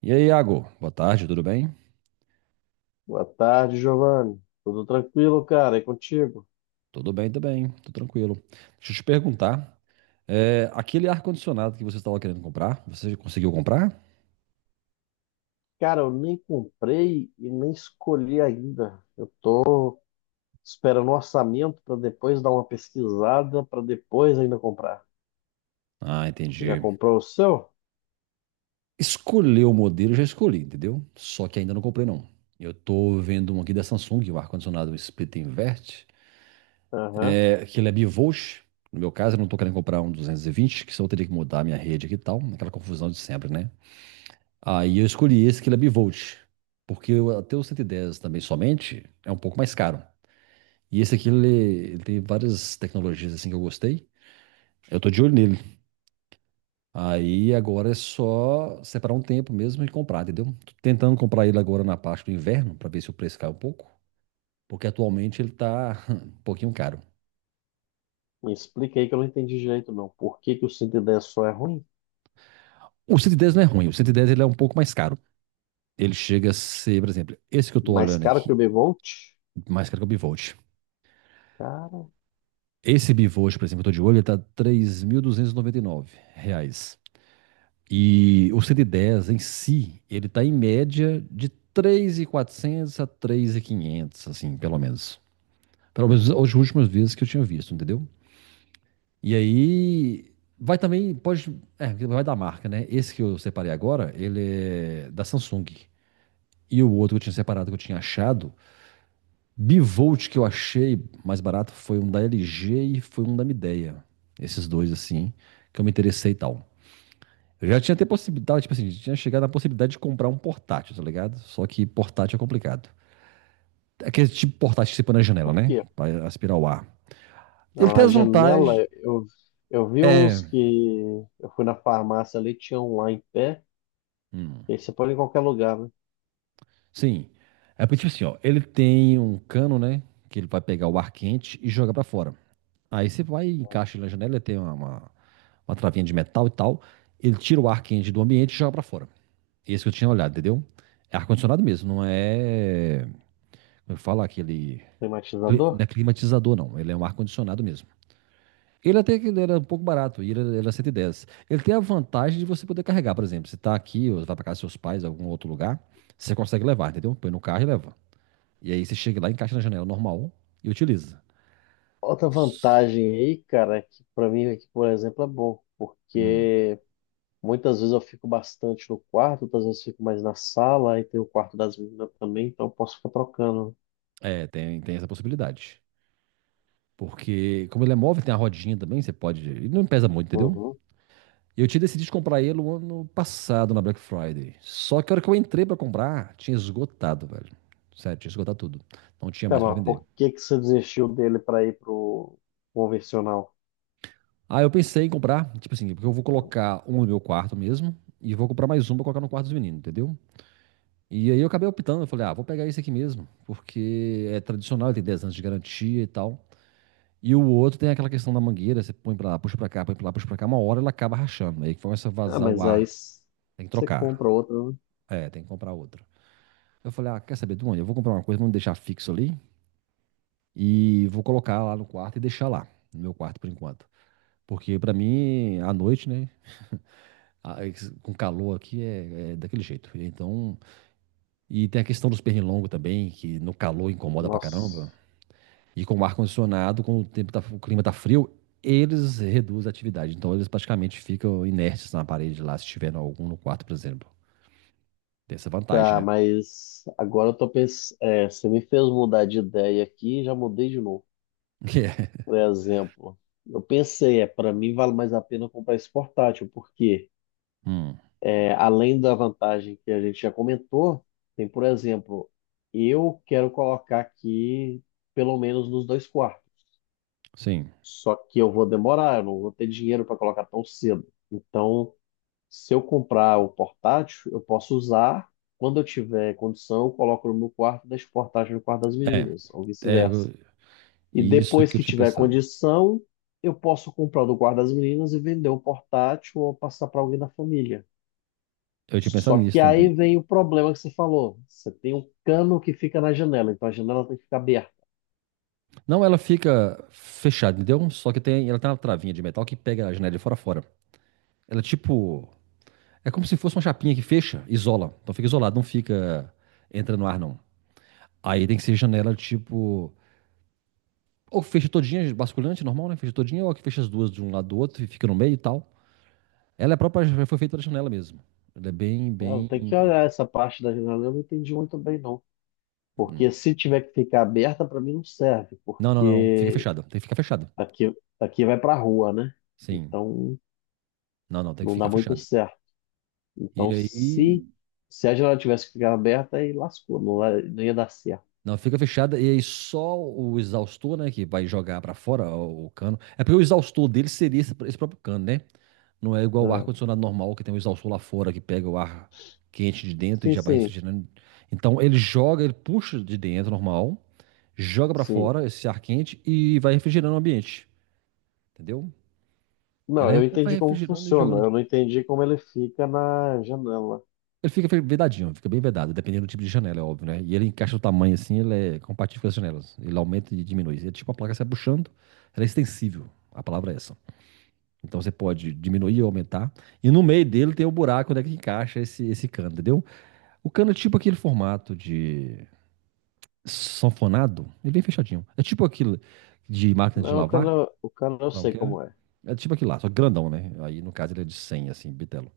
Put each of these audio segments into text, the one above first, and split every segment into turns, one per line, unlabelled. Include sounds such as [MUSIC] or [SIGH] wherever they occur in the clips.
E aí, Iago? Boa tarde, tudo bem?
Boa tarde, Giovanni. Tudo tranquilo, cara? E contigo?
Tudo bem também, tô tranquilo. Deixa eu te perguntar, aquele ar-condicionado que você estava querendo comprar, você conseguiu comprar?
Cara, eu nem comprei e nem escolhi ainda. Eu tô esperando o orçamento para depois dar uma pesquisada, para depois ainda comprar.
Ah,
Já
entendi.
comprou o seu?
Escolher o modelo, eu já escolhi, entendeu? Só que ainda não comprei, não. Eu tô vendo um aqui da Samsung, o ar-condicionado split invert,
Aham.
que ele é bivolt. No meu caso, eu não tô querendo comprar um 220, que senão eu teria que mudar a minha rede aqui e tal, aquela confusão de sempre, né? Aí eu escolhi esse que ele é bivolt, porque até o 110 também somente é um pouco mais caro. E esse aqui, ele tem várias tecnologias assim que eu gostei. Eu tô de olho nele. Aí agora é só separar um tempo mesmo e comprar, entendeu? Tô tentando comprar ele agora na parte do inverno, pra ver se o preço cai um pouco. Porque atualmente ele tá [LAUGHS] um pouquinho caro.
Me explica aí que eu não entendi direito, não. Por que que o 110 só é ruim?
O 110 não é ruim, o 110 ele é um pouco mais caro. Ele chega a ser, por exemplo, esse que eu tô
Mais
olhando
caro que
aqui,
o Bevolt?
mais caro que o Bivolt.
Cara,
Esse Bivolt, por exemplo, eu tô de olho, ele tá R$ 3.299 reais. E o 110 em si, ele está em média de 3.400 a 3.500, assim, pelo menos. Pelo menos as últimas vezes que eu tinha visto, entendeu? E aí vai também, pode, vai da marca, né? Esse que eu separei agora, ele é da Samsung. E o outro que eu tinha separado, que eu tinha achado, bivolt que eu achei mais barato foi um da LG e foi um da Midea. Esses dois, assim, que eu me interessei e tal. Eu já tinha até possibilidade, tipo assim, tinha chegado na possibilidade de comprar um portátil, tá ligado? Só que portátil é complicado. É aquele tipo de portátil que você põe na janela,
por
né?
quê?
Pra aspirar o ar. Ele
Não,
tem
na
as
janela,
vantagens.
eu vi uns
É.
que eu fui na farmácia ali, tinha um lá em pé.
Hum,
E aí você põe em qualquer lugar, né?
sim. É porque, tipo assim, ó, ele tem um cano, né? Que ele vai pegar o ar quente e jogar pra fora. Aí você vai, e encaixa ele na janela, ele tem uma travinha de metal e tal. Ele tira o ar quente do ambiente e joga pra fora. Esse que eu tinha olhado, entendeu? É ar-condicionado mesmo, não é. Como eu falo, aquele Não
Climatizador?
é climatizador, não. Ele é um ar-condicionado mesmo. Ele até que ele era um pouco barato, e ele ele era 110. Ele tem a vantagem de você poder carregar, por exemplo, você tá aqui, ou vai para casa dos seus pais, algum outro lugar, você consegue levar, entendeu? Põe no carro e leva. E aí você chega lá, encaixa na janela normal e utiliza.
Outra vantagem aí, cara, é que pra mim aqui, por exemplo, é bom,
Hum.
porque muitas vezes eu fico bastante no quarto, outras vezes fico mais na sala, e tem o quarto das meninas também, então eu posso ficar trocando.
É, tem essa possibilidade. Porque, como ele é móvel, tem a rodinha também, você pode. Ele não pesa muito, entendeu?
Uhum.
Eu tinha decidido comprar ele o ano passado na Black Friday. Só que a hora que eu entrei pra comprar, tinha esgotado, velho. Sério, tinha esgotado tudo. Não tinha
Tá,
mais pra
mas
vender.
por que que você desistiu dele pra ir pro convencional?
Aí eu pensei em comprar, tipo assim, porque eu vou colocar um no meu quarto mesmo e vou comprar mais um pra colocar no quarto dos meninos, entendeu? E aí eu acabei optando, eu falei, ah, vou pegar esse aqui mesmo, porque é tradicional, ele tem 10 anos de garantia e tal. E o outro tem aquela questão da mangueira, você põe pra lá, puxa pra cá, põe pra lá, puxa pra cá, uma hora ela acaba rachando, aí começa a
Ah,
vazar o
mas aí
ar, tem que
você
trocar.
compra outro, né?
É, tem que comprar outra. Eu falei, ah, quer saber, Duane? Eu vou comprar uma coisa, vamos deixar fixo ali e vou colocar lá no quarto e deixar lá, no meu quarto por enquanto. Porque pra mim, à noite, né, com calor aqui é, é daquele jeito. Então, e tem a questão dos pernilongos também, que no calor incomoda pra caramba.
Nossa.
E com o ar-condicionado, quando o tempo tá, o clima tá frio, eles reduzem a atividade. Então, eles praticamente ficam inertes na parede lá, se tiver algum no quarto, por exemplo. Tem essa vantagem,
Tá,
né?
mas agora eu tô pensando. É, você me fez mudar de ideia aqui e já mudei de novo.
[LAUGHS] Que é.
Por exemplo, eu pensei, é, para mim vale mais a pena comprar esse portátil, porque
Hum,
é, além da vantagem que a gente já comentou, tem, por exemplo, eu quero colocar aqui pelo menos nos dois quartos.
sim.
Só que eu vou demorar, eu não vou ter dinheiro para colocar tão cedo. Então, se eu comprar o portátil, eu posso usar quando eu tiver condição, eu coloco no meu quarto, e deixo o portátil no quarto das
É,
meninas, ou
é
vice-versa.
eu-
E
isso
depois
que eu
que
tinha
tiver
pensado.
condição, eu posso comprar do guarda das meninas e vender o portátil ou passar para alguém da família.
Eu tinha pensado
Só
nisso
que aí
também.
vem o problema que você falou. Você tem um cano que fica na janela, então a janela tem que ficar aberta.
Não, ela fica fechada, entendeu? Só que tem, ela tem uma travinha de metal que pega a janela de fora a fora. Ela é tipo. É como se fosse uma chapinha que fecha, isola. Então fica isolado, não fica. Entra no ar, não. Aí tem que ser janela tipo. Ou fecha todinha, basculante, normal, né? Fecha todinha, ou que fecha as duas de um lado do outro e fica no meio e tal. Ela é própria, já foi feita pra janela mesmo. Ela é bem,
Eu
bem.
tenho
hum.
que olhar essa parte da janela, eu não entendi muito bem, não. Porque se tiver que ficar aberta, para mim não serve,
Não, não, não. Fica
porque
fechada. Tem que ficar fechada.
aqui, aqui vai para a rua, né?
Sim.
Então
Não, não, tem que
não dá
ficar
muito
fechada.
certo.
E
Então se,
aí
se a janela tivesse que ficar aberta, aí lascou, não, não ia dar certo.
Não, fica fechada e aí só o exaustor, né, que vai jogar pra fora o cano. É porque o exaustor dele seria esse próprio cano, né? Não é igual o
Ah.
ar-condicionado normal, que tem um exaustor lá fora que pega o ar quente de dentro e
Sim,
já vai
sim,
refrigerando. Então ele joga, ele puxa de dentro normal, joga pra
sim.
fora esse ar quente e vai refrigerando o ambiente, entendeu?
Não,
Ele
eu
vai
entendi como
refrigerando e
funciona,
jogando.
eu não entendi como ele fica na janela.
Ele fica vedadinho, fica bem vedado, dependendo do tipo de janela, é óbvio, né? E ele encaixa o tamanho assim, ele é compatível com as janelas. Ele aumenta e diminui. É tipo a placa se abuchando, ela é extensível. A palavra é essa. Então você pode diminuir ou aumentar. E no meio dele tem o buraco onde é que encaixa esse cano, entendeu? O cano é tipo aquele formato de sanfonado, ele é bem fechadinho. É tipo aquilo de máquina de
Não,
lavar,
o cano eu
não
sei
que é, né?
como é.
É tipo aquilo lá, só que grandão, né? Aí no caso ele é de 100 assim, bitelo.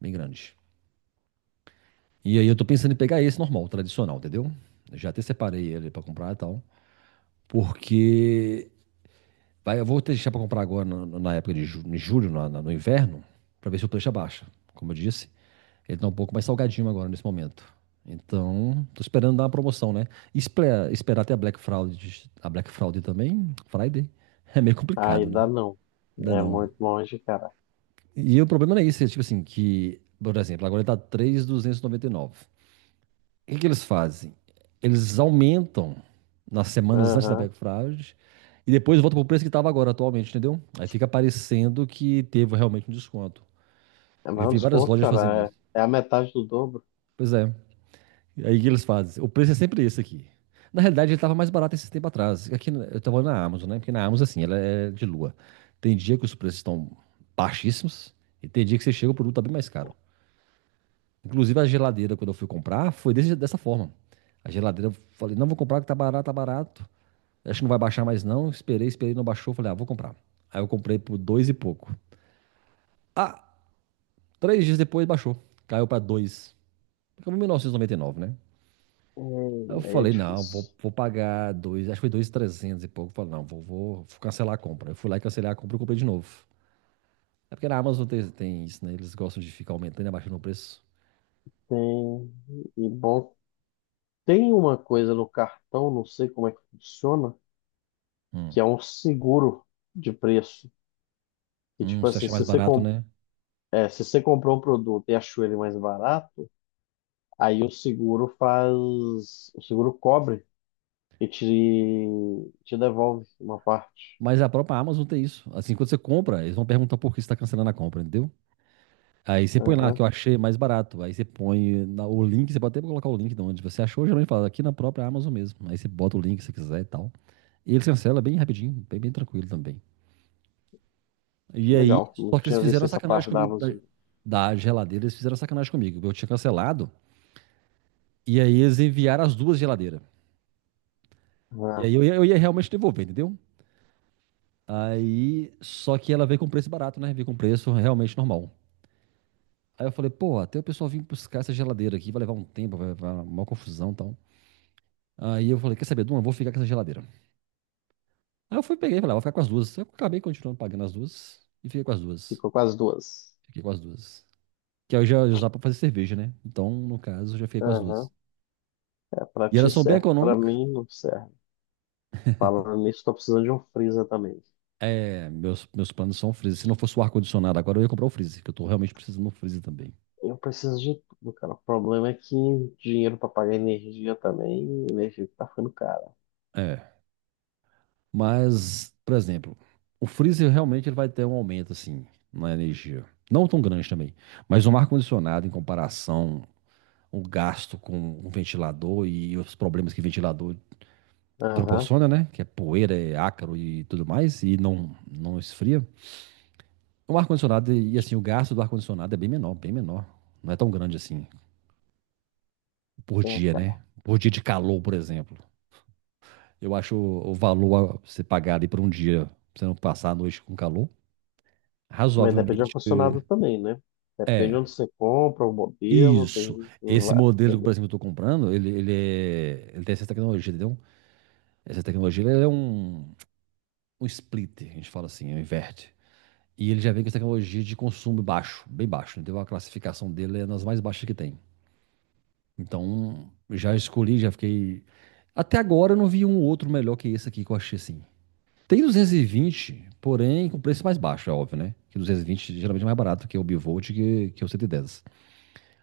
Bem grande. E aí eu tô pensando em pegar esse normal, tradicional, entendeu? Eu já até separei ele pra comprar e tal. Porque vai, eu vou deixar pra comprar agora na época de em julho, no inverno, pra ver se o preço abaixa. Como eu disse, ele tá um pouco mais salgadinho agora nesse momento. Então, tô esperando dar uma promoção, né? Esperar até a Black Friday também, Friday, [LAUGHS] é meio
Aí
complicado, né?
dá não.
Ainda
É
não.
muito longe, cara.
E o problema não é isso, é tipo assim, que, por exemplo, agora ele tá 3.299. O que que eles fazem? Eles aumentam nas semanas antes da
Aham.
Black Friday e depois volta pro preço que estava agora atualmente, entendeu? Aí fica parecendo que teve realmente um desconto.
É
Eu
mais um
vi várias
desconto,
lojas fazendo
cara.
isso.
É, é a metade do dobro.
Pois é. E aí o que eles fazem? O preço é sempre esse aqui. Na realidade, ele estava mais barato esse tempo atrás. Aqui eu estava na Amazon, né? Porque na Amazon, assim, ela é de lua. Tem dia que os preços estão baixíssimos e tem dia que você chega o produto tá bem mais caro. Inclusive a geladeira, quando eu fui comprar, foi dessa forma. A geladeira, eu falei, não, vou comprar que tá barato, tá barato. Acho que não vai baixar mais não. Esperei, esperei, não baixou. Falei, ah, vou comprar. Aí eu comprei por dois e pouco. Ah, três dias depois baixou. Caiu pra dois. Ficou em 1.999, né? Aí eu
Aí é
falei, não, vou,
difícil.
vou pagar dois, acho que foi dois trezentos e pouco. Falei, não, vou cancelar a compra. Eu fui lá e cancelei a compra e comprei de novo. É porque na Amazon tem isso, né? Eles gostam de ficar aumentando e abaixando o preço.
Tem, e bom, tem uma coisa no cartão, não sei como é que funciona,
Hum,
que é um seguro de preço. Que tipo
você
assim,
acha mais
se você,
barato, né?
é, se você comprou um produto e achou ele mais barato, aí o seguro faz, o seguro cobre e te devolve uma parte.
Mas a própria Amazon tem isso. Assim, quando você compra, eles vão perguntar por que você está cancelando a compra, entendeu? Aí você põe lá que
Aham,
eu achei mais barato. Aí você põe o link, você pode até colocar o link de onde você achou, geralmente fala aqui na própria Amazon mesmo. Aí você bota o link se quiser e tal. E eles cancelam bem rapidinho, bem, bem tranquilo também. E aí,
legal, não
só que eles
tinha
fizeram
visto
uma
essa
sacanagem
parte da
comigo da,
Amazon.
da geladeira, eles fizeram uma sacanagem comigo. Eu tinha cancelado, e aí eles enviaram as duas geladeiras. E
Ah,
aí eu ia realmente devolver, entendeu? Aí, só que ela veio com preço barato, né? Veio com preço realmente normal. Aí eu falei, pô, até o pessoal vir buscar essa geladeira aqui, vai levar um tempo, vai dar uma confusão e tal. Aí eu falei, quer saber, Duma, vou ficar com essa geladeira. Aí eu fui, peguei e falei, ah, vou ficar com as duas. Eu acabei continuando pagando as duas e fiquei com as duas.
ficou com as duas.
Fiquei com as duas. Que aí eu já usava pra fazer cerveja, né? Então, no caso, eu já fiquei com as
Aham,
duas.
é pra
E
ti
elas são bem
serve, pra
econômicas.
mim não serve. Falando nisso, tô precisando de um freezer também.
É, meus planos são o freezer. Se não fosse o ar-condicionado agora, eu ia comprar o freezer, que eu tô realmente precisando do freezer também.
Eu preciso de tudo, cara. O problema é que dinheiro pra pagar energia também, energia que tá ficando cara.
É. Mas, por exemplo, o freezer realmente ele vai ter um aumento assim na energia. Não tão grande também, mas um ar-condicionado em comparação o gasto com um ventilador e os problemas que ventilador
Aham,
proporciona, né? Que é poeira, é ácaro e tudo mais, e não, não esfria. O ar-condicionado e assim, o gasto do ar-condicionado é bem menor, bem menor. Não é tão grande assim por
é,
dia,
cara.
né? Por dia de calor, por exemplo. Eu acho o valor a você pagar ali por um dia, pra você não passar a noite com calor,
Mas depende do
razoavelmente.
ar-condicionado também, né? Depende de
É,
onde você compra, o modelo,
isso.
tem,
Esse modelo que, por exemplo, eu estou comprando, ele tem essa tecnologia, entendeu? Essa tecnologia ele é um splitter, a gente fala assim, um inverte. E ele já vem com essa tecnologia de consumo baixo, bem baixo, entendeu? A classificação dele é nas mais baixas que tem. Então, já escolhi, já fiquei. Até agora eu não vi um outro melhor que esse aqui que eu achei assim. Tem 220, porém com preço mais baixo, é óbvio, né? Que 220 geralmente é mais barato que o Bivolt que o 110.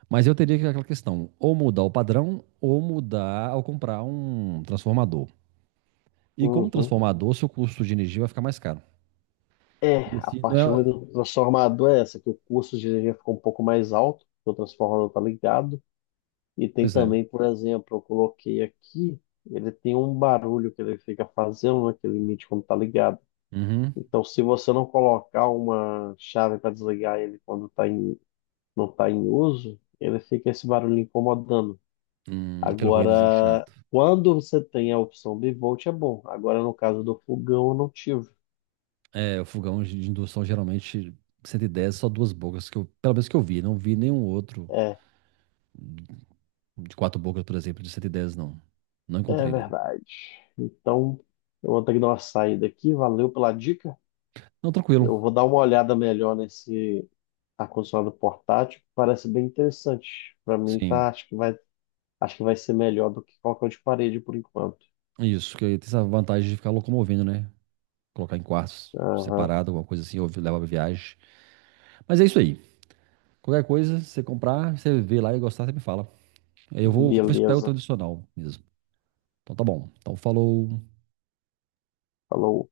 Mas eu teria que aquela questão, ou mudar o padrão, ou mudar ao comprar um transformador. E com o
uhum.
transformador, seu custo de energia vai ficar mais caro.
É,
E
a
se
parte
não
ruim
é...
do transformador é essa, que o custo de energia ficou um pouco mais alto, porque o transformador tá ligado. E tem
Pois é.
também, por exemplo, eu coloquei aqui, ele tem um barulho que ele fica fazendo, né, que ele emite quando tá ligado.
Uhum.
Então, se você não colocar uma chave para desligar ele quando tá em, não tá em uso, ele fica esse barulho incomodando.
Aquele ruídozinho
Agora,
chato.
quando você tem a opção bivolt, é bom. Agora, no caso do fogão, eu não tive.
É, o fogão de indução geralmente 110, só duas bocas, que eu, pelo menos que eu vi. Não vi nenhum outro
É,
de quatro bocas, por exemplo, de 110, não. Não
é
encontrei, né?
verdade. Então, eu vou ter que dar uma saída aqui. Valeu pela dica.
Não, tranquilo.
Eu vou dar uma olhada melhor nesse ar-condicionado portátil. Parece bem interessante. Para mim, tá,
Sim.
acho que vai ser melhor do que qualquer um de parede por enquanto.
Isso, que tem essa vantagem de ficar locomovendo, né? Colocar em quartos
Aham.
separado, alguma coisa assim, ou leva pra viagem. Mas é isso aí. Qualquer coisa, você comprar, você vê lá e gostar, você me fala. Aí eu vou, vou ver se eu pego o
Beleza.
tradicional mesmo. Então tá bom. Então falou.
Falou.